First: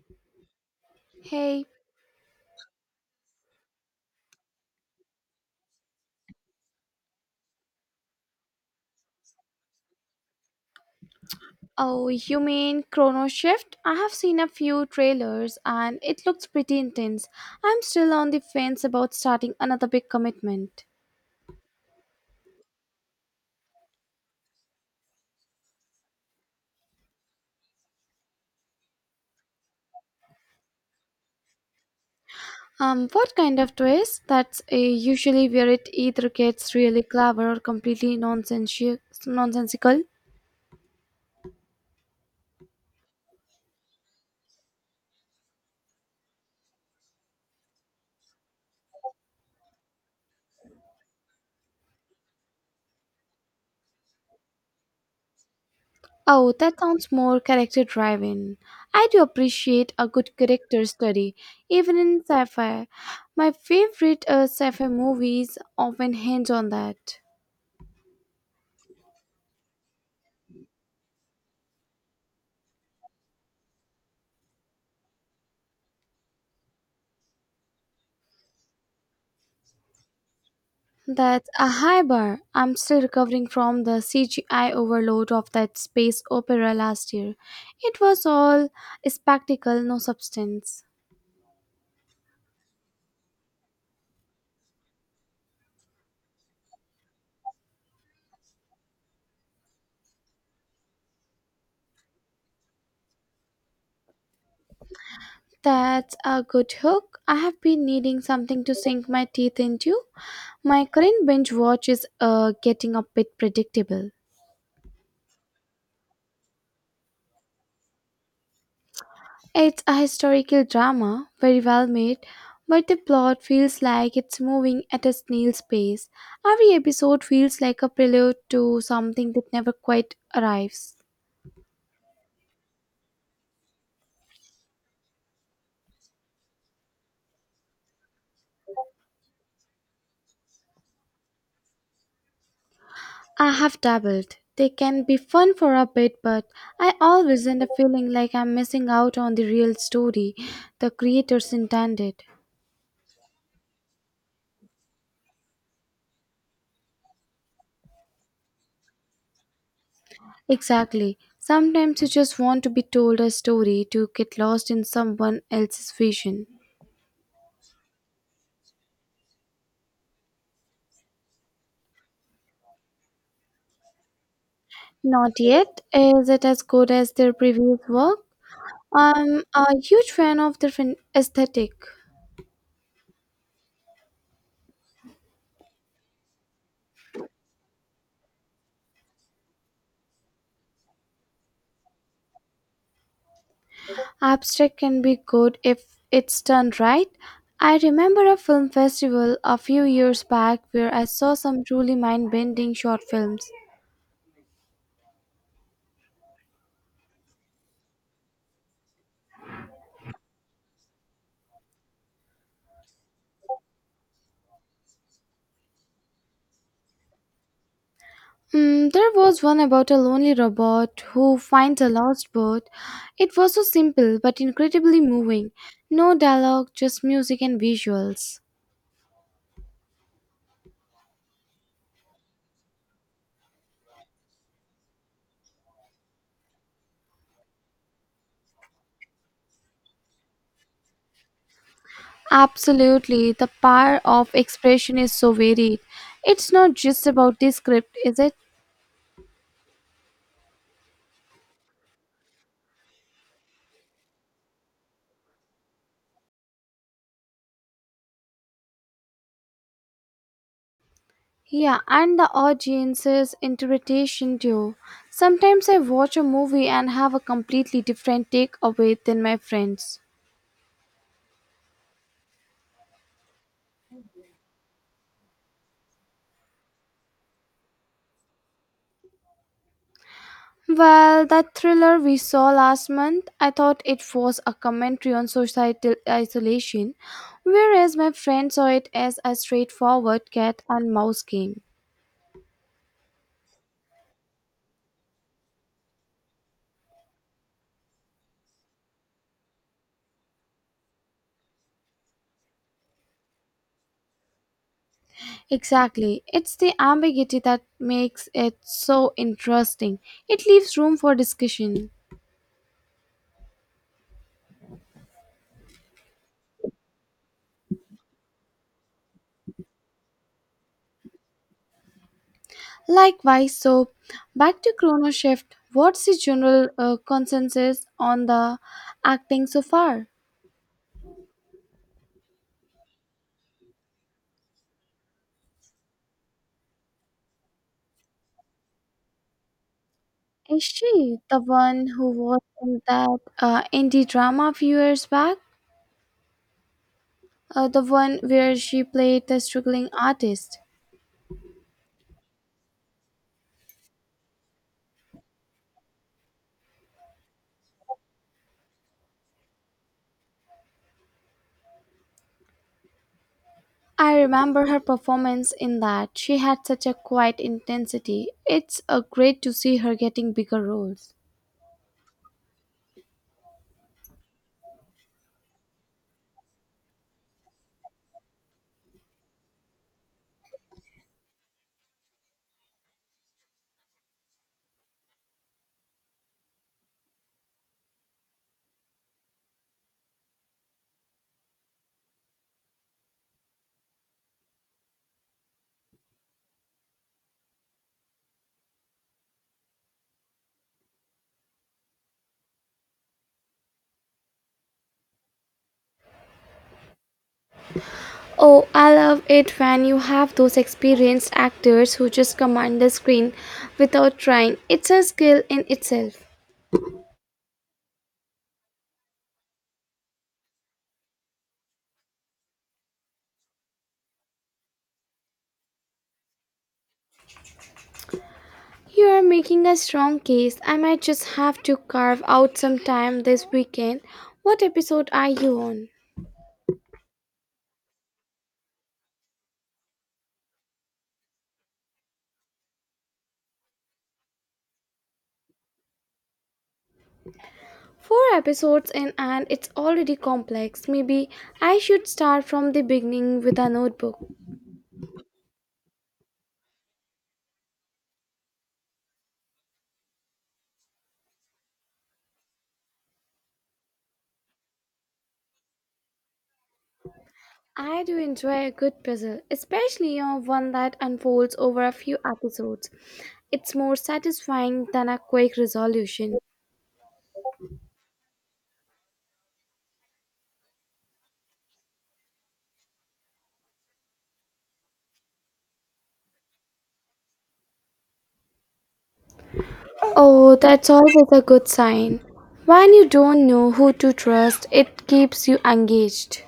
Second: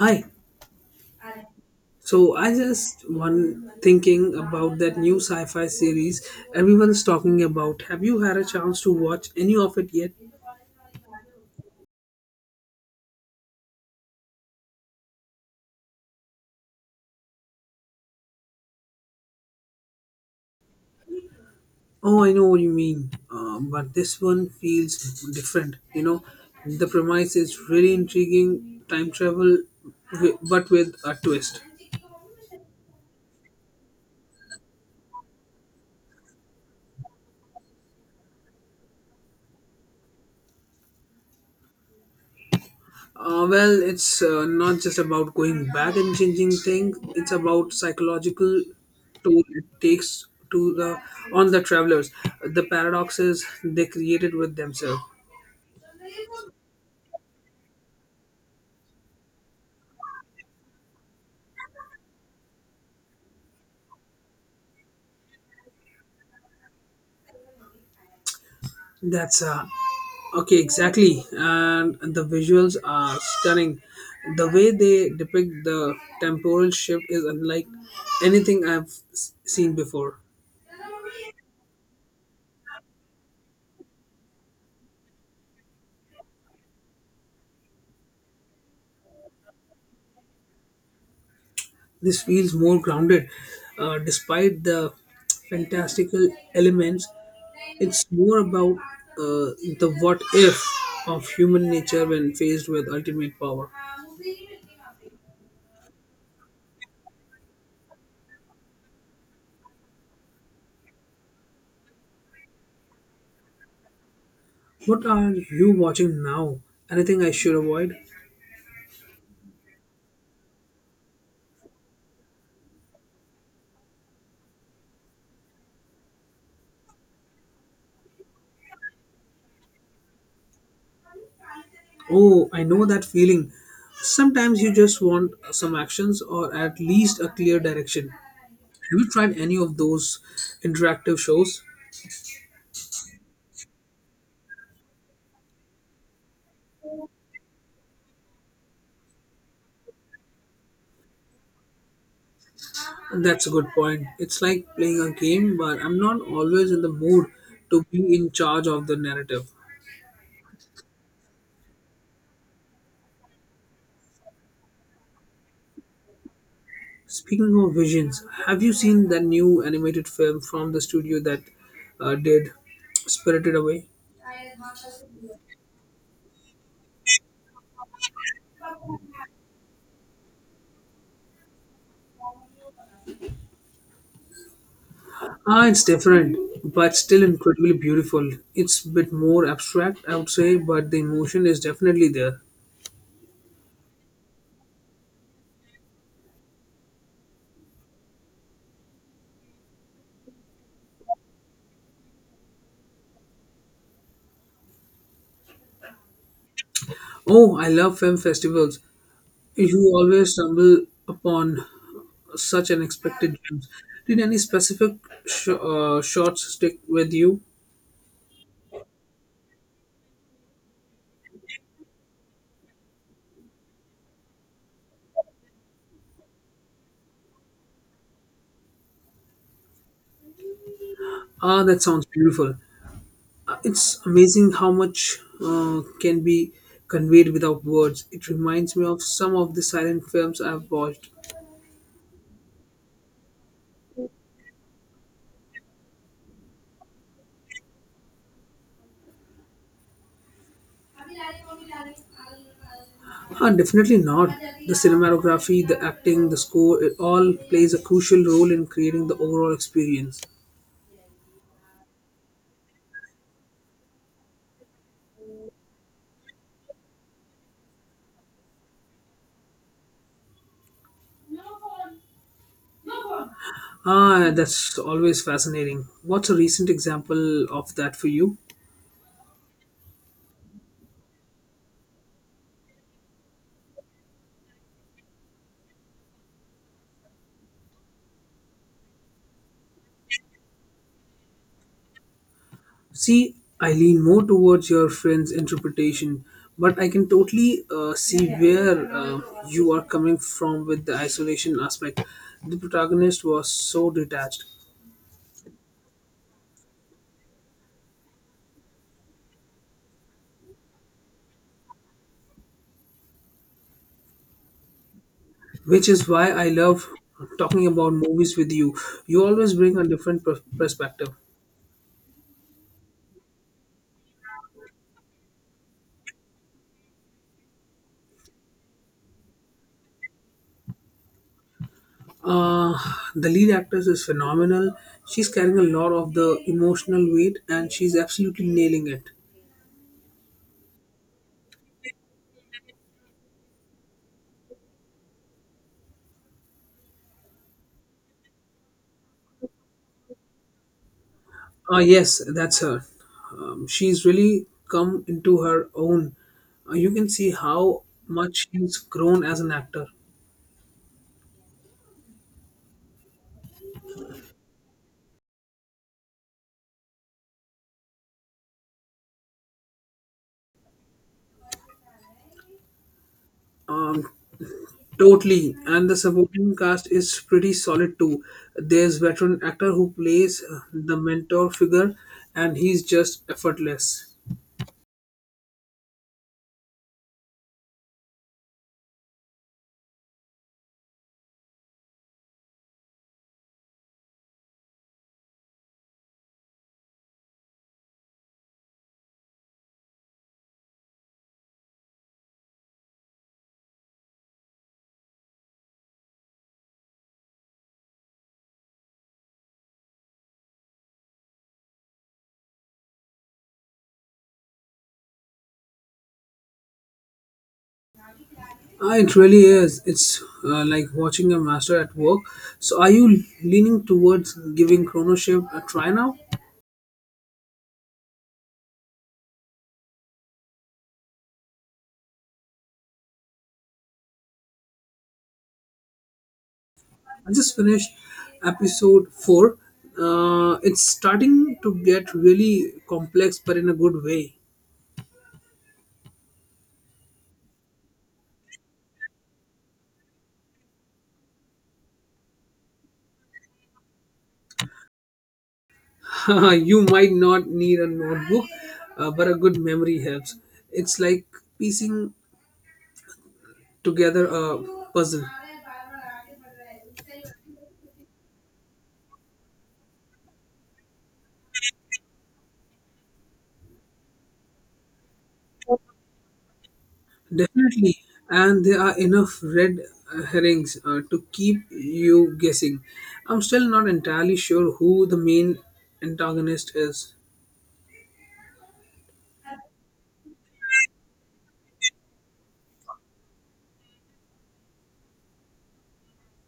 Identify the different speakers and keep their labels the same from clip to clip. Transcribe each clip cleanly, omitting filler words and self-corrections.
Speaker 1: Hi.
Speaker 2: Hey,
Speaker 1: So I just one thinking about that new sci-fi series everyone's talking about. Have you had a chance to watch any of it yet?
Speaker 2: oh, you mean Chrono Shift? I have seen a few trailers and it looks pretty intense. I'm still on the fence about starting another big commitment.
Speaker 1: Oh, I know what you mean. But this one feels different. You know, the premise is really intriguing. Time travel, but with a twist.
Speaker 2: What kind of twist? That's usually where it either gets really clever or completely nonsensical.
Speaker 1: Well, it's not just about going back and changing things. It's about psychological toll it takes to the on the travelers, the paradoxes they created with themselves.
Speaker 2: Oh, that sounds more character driven. I do appreciate a good character study, even in sci fi. My favorite sci fi movies often hinge on that.
Speaker 1: That's uh, okay, exactly. And the visuals are stunning. The way they depict the temporal shift is unlike anything I've seen before.
Speaker 2: That's a high bar. I'm still recovering from the CGI overload of that space opera last year. It was all spectacle, no substance.
Speaker 1: This feels more grounded, despite the fantastical elements. It's more about the what if of human nature when faced with ultimate power.
Speaker 2: That's a good hook. I have been needing something to sink my teeth into. My current binge watch is getting a bit predictable.
Speaker 1: What are you watching now? Anything I should avoid?
Speaker 2: It's a historical drama, very well made, but the plot feels like it's moving at a snail's pace. Every episode feels like a prelude to something that never quite arrives.
Speaker 1: Oh, I know that feeling. Sometimes you just want some actions or at least a clear direction. Have you tried any of those interactive shows?
Speaker 2: I have dabbled. They can be fun for a bit, but I always end up feeling like I'm missing out on the real story the creators intended.
Speaker 1: That's a good point. It's like playing a game, but I'm not always in the mood to be in charge of the narrative.
Speaker 2: Exactly. Sometimes you just want to be told a story to get lost in someone else's vision.
Speaker 1: Speaking of visions, have you seen that new animated film from the studio that did Spirited Away?
Speaker 2: Not yet. Is it as good as their previous work? I'm a huge fan of their aesthetic.
Speaker 1: Ah, it's different, but still incredibly beautiful. It's a bit more abstract, I would say, but the emotion is definitely there.
Speaker 2: Abstract can be good if it's done right. I remember a film festival a few years back where I saw some truly mind bending short films.
Speaker 1: Oh, I love film festivals. You always stumble upon such unexpected gems. Did any specific shots stick with you?
Speaker 2: Mm, there was one about a lonely robot who finds a lost boat. It was so simple but incredibly moving. No dialogue, just music and visuals.
Speaker 1: Ah, that sounds beautiful. It's amazing how much can be conveyed without words. It reminds me of some of the silent films I've watched.
Speaker 2: Absolutely, the power of expression is so varied. It's not just about the script, is it?
Speaker 1: Ah, definitely not. The cinematography, the acting, the score, it all plays a crucial role in creating the overall experience.
Speaker 2: Yeah, and the audience's interpretation too. Sometimes I watch a movie and have a completely different take away than my friends.
Speaker 1: Ah, that's always fascinating. What's a recent example of that for you?
Speaker 2: Well, that thriller we saw last month, I thought it was a commentary on societal isolation, whereas my friend saw it as a straightforward cat and mouse game.
Speaker 1: See, I lean more towards your friend's interpretation, but I can totally see where you are coming from with the isolation aspect. The protagonist was so detached,
Speaker 2: Exactly. It's the ambiguity that makes it so interesting. It leaves room for discussion.
Speaker 1: which is why I love talking about movies with you. You always bring a different perspective.
Speaker 2: Likewise, so back to Chrono Shift, what's the general consensus on the acting so far?
Speaker 1: Uh, the lead actress is phenomenal. She's carrying a lot of the emotional weight and she's absolutely nailing it.
Speaker 2: Is she the one who was in that indie drama a few years back? The one where she played the struggling artist?
Speaker 1: Ah, yes, that's her. She's really come into her own. You can see how much she's grown as an actor.
Speaker 2: I remember her performance in that. She had such a quiet intensity. It's a great to see her getting bigger roles.
Speaker 1: Um, totally. And the supporting cast is pretty solid too. There's veteran actor who plays the mentor figure, and he's just effortless.
Speaker 2: Oh, I love it when you have those experienced actors who just command the screen without trying. It's a skill in itself.
Speaker 1: Ah, it really is. It's like watching a master at work. So, are you leaning towards giving Chrono Shift a try now?
Speaker 2: You are making a strong case. I might just have to carve out some time this weekend. What episode are you on?
Speaker 1: I just finished episode four. It's starting to get really complex, but in a good way.
Speaker 2: Four episodes in, and it's already complex. Maybe I should start from the beginning with a notebook.
Speaker 1: You might not need a notebook, but a good memory helps. It's like piecing together a puzzle.
Speaker 2: I do enjoy a good puzzle, especially you know, one that unfolds over a few episodes. It's more satisfying than a quick resolution.
Speaker 1: Definitely. And there are enough red herrings to keep you guessing. I'm still not entirely sure who the main antagonist is.
Speaker 2: Oh, that's always a good sign. When you don't know who to trust, it keeps you engaged.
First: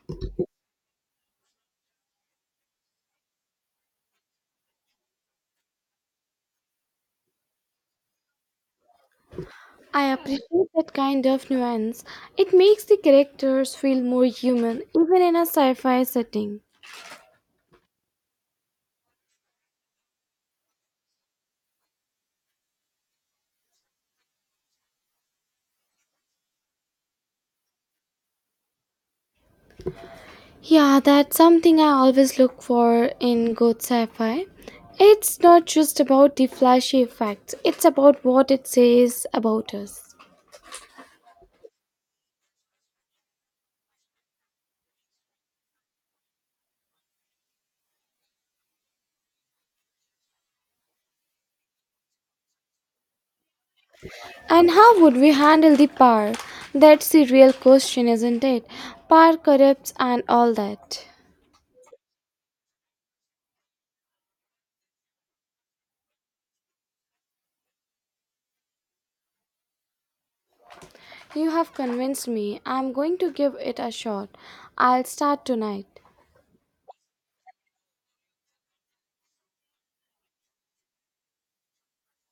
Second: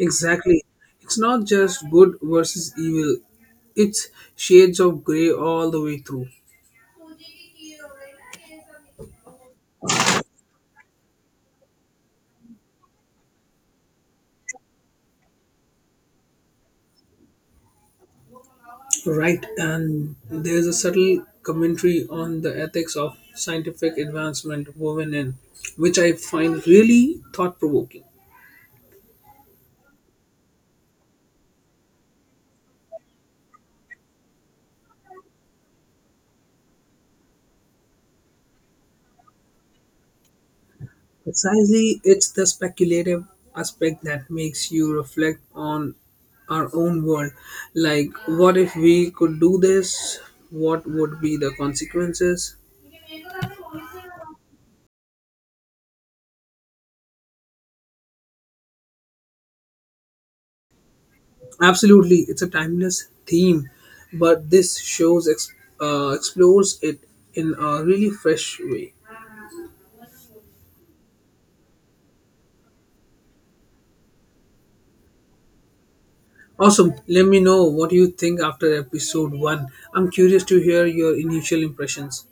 Speaker 1: Exactly. It's not just good versus evil, it's shades of grey all the way through.
Speaker 2: I appreciate that kind of nuance. It makes the characters feel more human, even in a sci fi setting.
Speaker 1: Right, and there's a subtle commentary on the ethics of scientific advancement woven in, which I find really thought provoking.
Speaker 2: Yeah, that's something I always look for in good sci fi. It's not just about the flashy effects, it's about what it says about us.
Speaker 1: Precisely, it's the speculative aspect that makes you reflect on our own world. Like, what if we could do this? What would be the consequences?
Speaker 2: And how would we handle the power? That's the real question, isn't it? Power corrupts and all that.
Speaker 1: Absolutely, it's a timeless theme, but this shows explores it in a really fresh way.
Speaker 2: You have convinced me. I'm going to give it a shot. I'll start tonight.
Speaker 1: Awesome. Let me know what you think after episode one. I'm curious to hear your initial impressions.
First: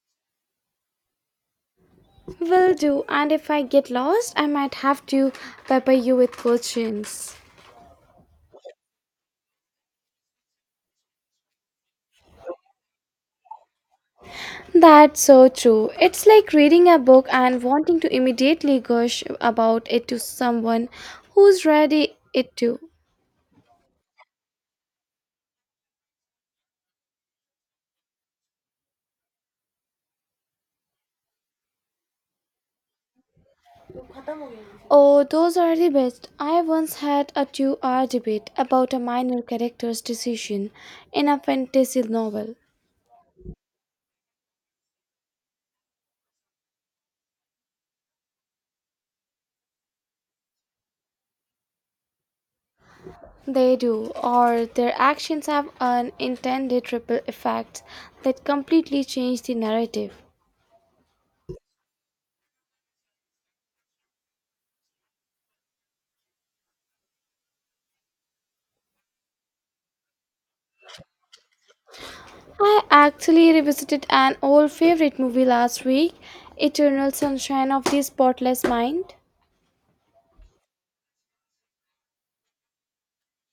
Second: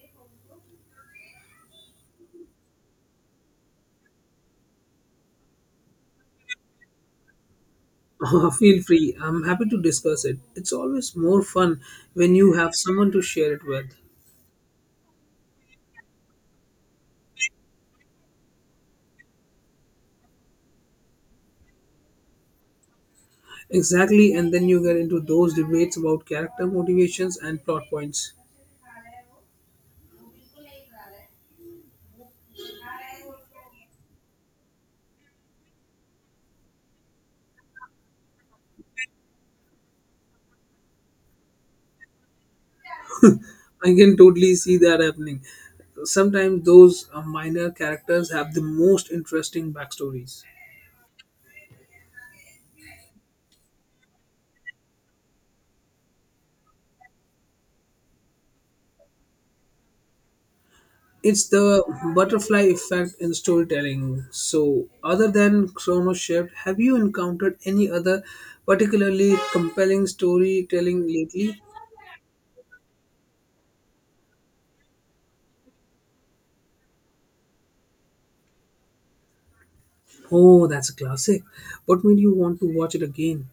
Speaker 2: Will do, and if I get lost, I might have to pepper you with questions.
Speaker 1: Feel free. I'm happy to discuss it. It's always more fun when you have someone to share it with.
Speaker 2: That's so true. It's like reading a book and wanting to immediately gush about it to someone who's read it too.
Speaker 1: Exactly, and then you get into those debates about character motivations and plot points.
Speaker 2: Oh, those are the best. I once had a 2 hour debate about a minor character's decision in a fantasy novel.
Speaker 1: I can totally see that happening. Sometimes those minor characters have the most interesting backstories.
Speaker 2: They do, or their actions have unintended ripple effects that completely change the narrative.
Speaker 1: It's the butterfly effect in storytelling. So, other than Chrono Shift, have you encountered any other particularly compelling storytelling lately?
Speaker 2: I actually revisited an old favorite movie last week, Eternal Sunshine of the Spotless Mind.
Speaker 1: Oh, that's a classic. What made you want to watch it again?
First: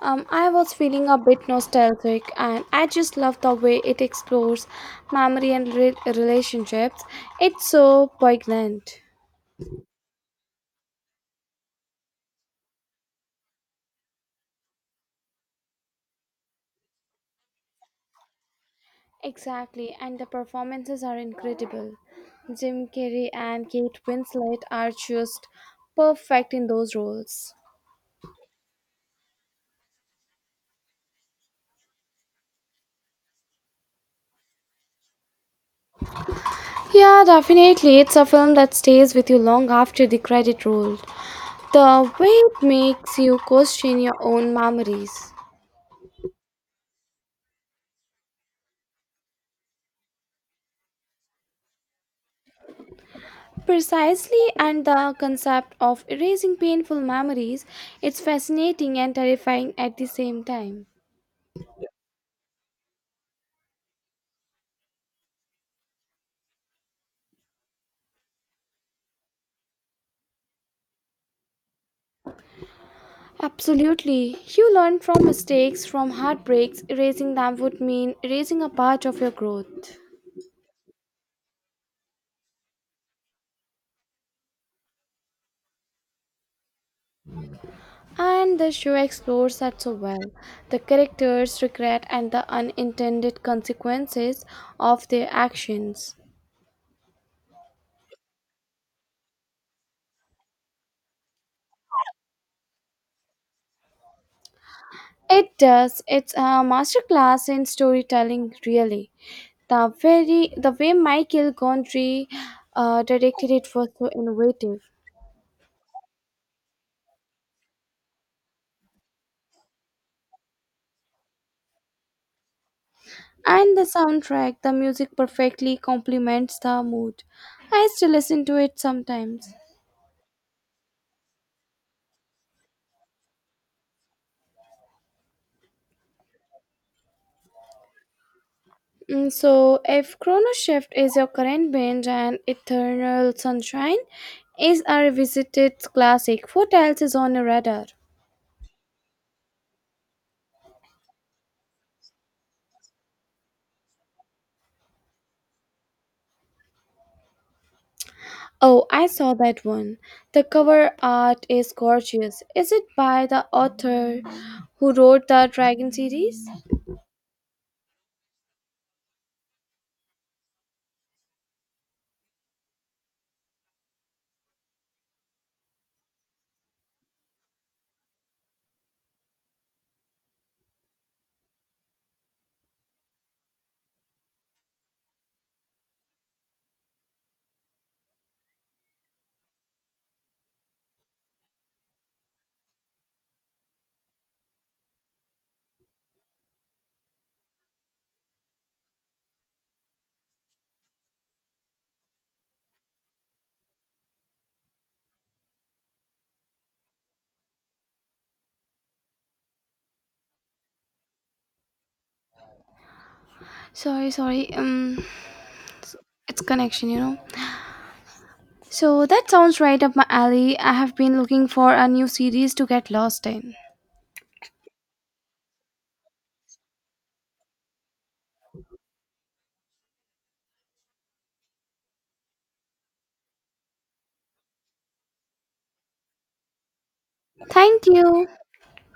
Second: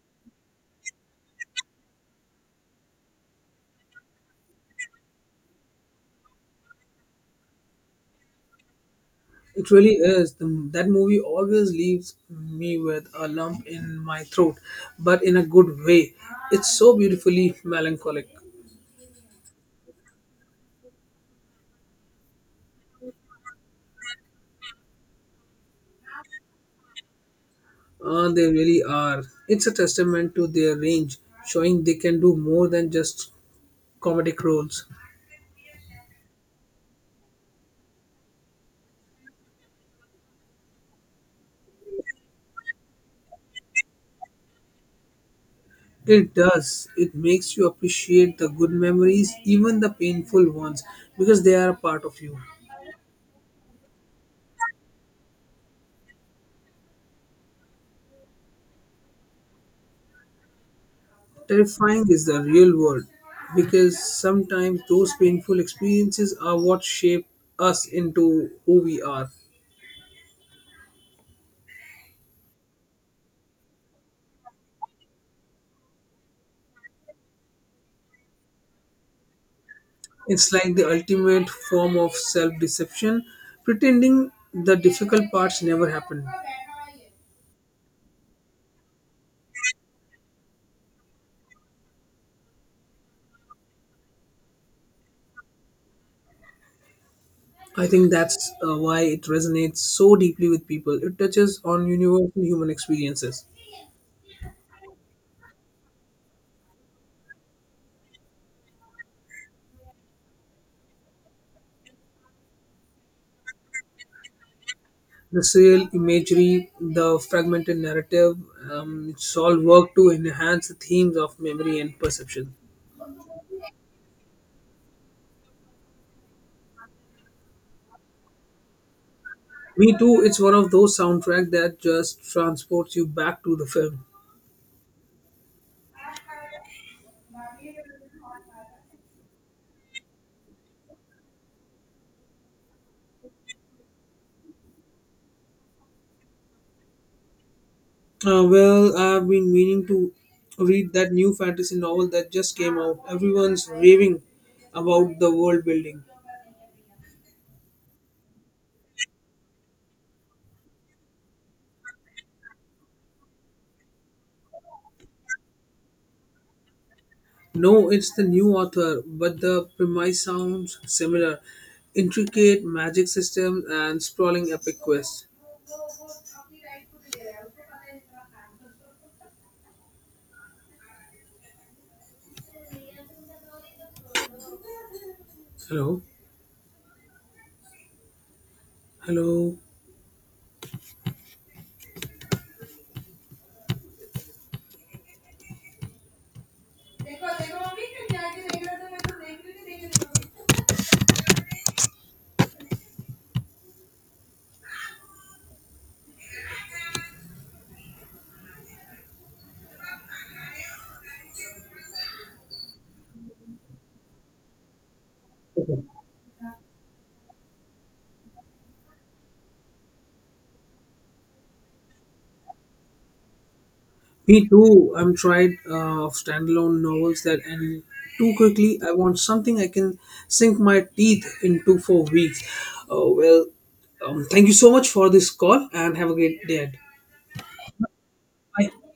Speaker 2: I was feeling a bit nostalgic and I just love the way it explores memory and relationships. It's so poignant.
Speaker 1: It really is. That movie always leaves me with a lump in my throat, but in a good way. It's so beautifully melancholic.
Speaker 2: Exactly, and the performances are incredible. Jim Carrey and Kate Winslet are just perfect in those roles.
Speaker 1: They really are. It's a testament to their range, showing they can do more than just comedic roles.
Speaker 2: Yeah, definitely. It's a film that stays with you long after the credit roll. The way it makes you question your own memories.
Speaker 1: It does. It makes you appreciate the good memories, even the painful ones, because they are a part of you.
Speaker 2: Precisely, and the concept of erasing painful memories, it's fascinating and terrifying at the same time.
Speaker 1: Terrifying is the real word because sometimes those painful experiences are what shape us into who we are.
Speaker 2: Absolutely. You learn from mistakes, from heartbreaks. Erasing them would mean erasing a part of your growth.
Speaker 1: It's like the ultimate form of self deception, pretending the difficult parts never happened.
Speaker 2: And the show explores that so well. The characters' regret and the unintended consequences of their actions.
Speaker 1: I think that's why it resonates so deeply with people. It touches on universal human experiences.
Speaker 2: It does. It's a masterclass in storytelling, really. The way Michael Gondry directed it was so innovative,
Speaker 1: The surreal imagery, the fragmented narrative, it's all work to enhance the themes of memory and perception.
Speaker 2: and the soundtrack, the music perfectly complements the mood. I still listen to it sometimes.
Speaker 1: Me too. It's one of those soundtrack that just transports you back to the film.
Speaker 2: Mm, so, if Chrono Shift is your current binge and Eternal Sunshine is a revisited classic, what else is on your radar?
Speaker 1: Well, I've been meaning to read that new fantasy novel that just came out. Everyone's raving about the world building.
Speaker 2: Oh, I saw that one. The cover art is gorgeous. Is it by the author who wrote the Dragon series?
Speaker 1: No, it's the new author, but the premise sounds similar. Intricate magic systems and sprawling epic quests. Hello? Hello?
Speaker 2: Sorry. It's connection, you know. So that sounds right up my alley. I have been looking for a new series to get lost in.
Speaker 1: Me too. I'm tried of standalone novels that end too quickly. I want something I can sink my teeth into for weeks. Uh, well, thank you so much for this call and have a great day.
Speaker 2: Thank you.
Speaker 1: Bye.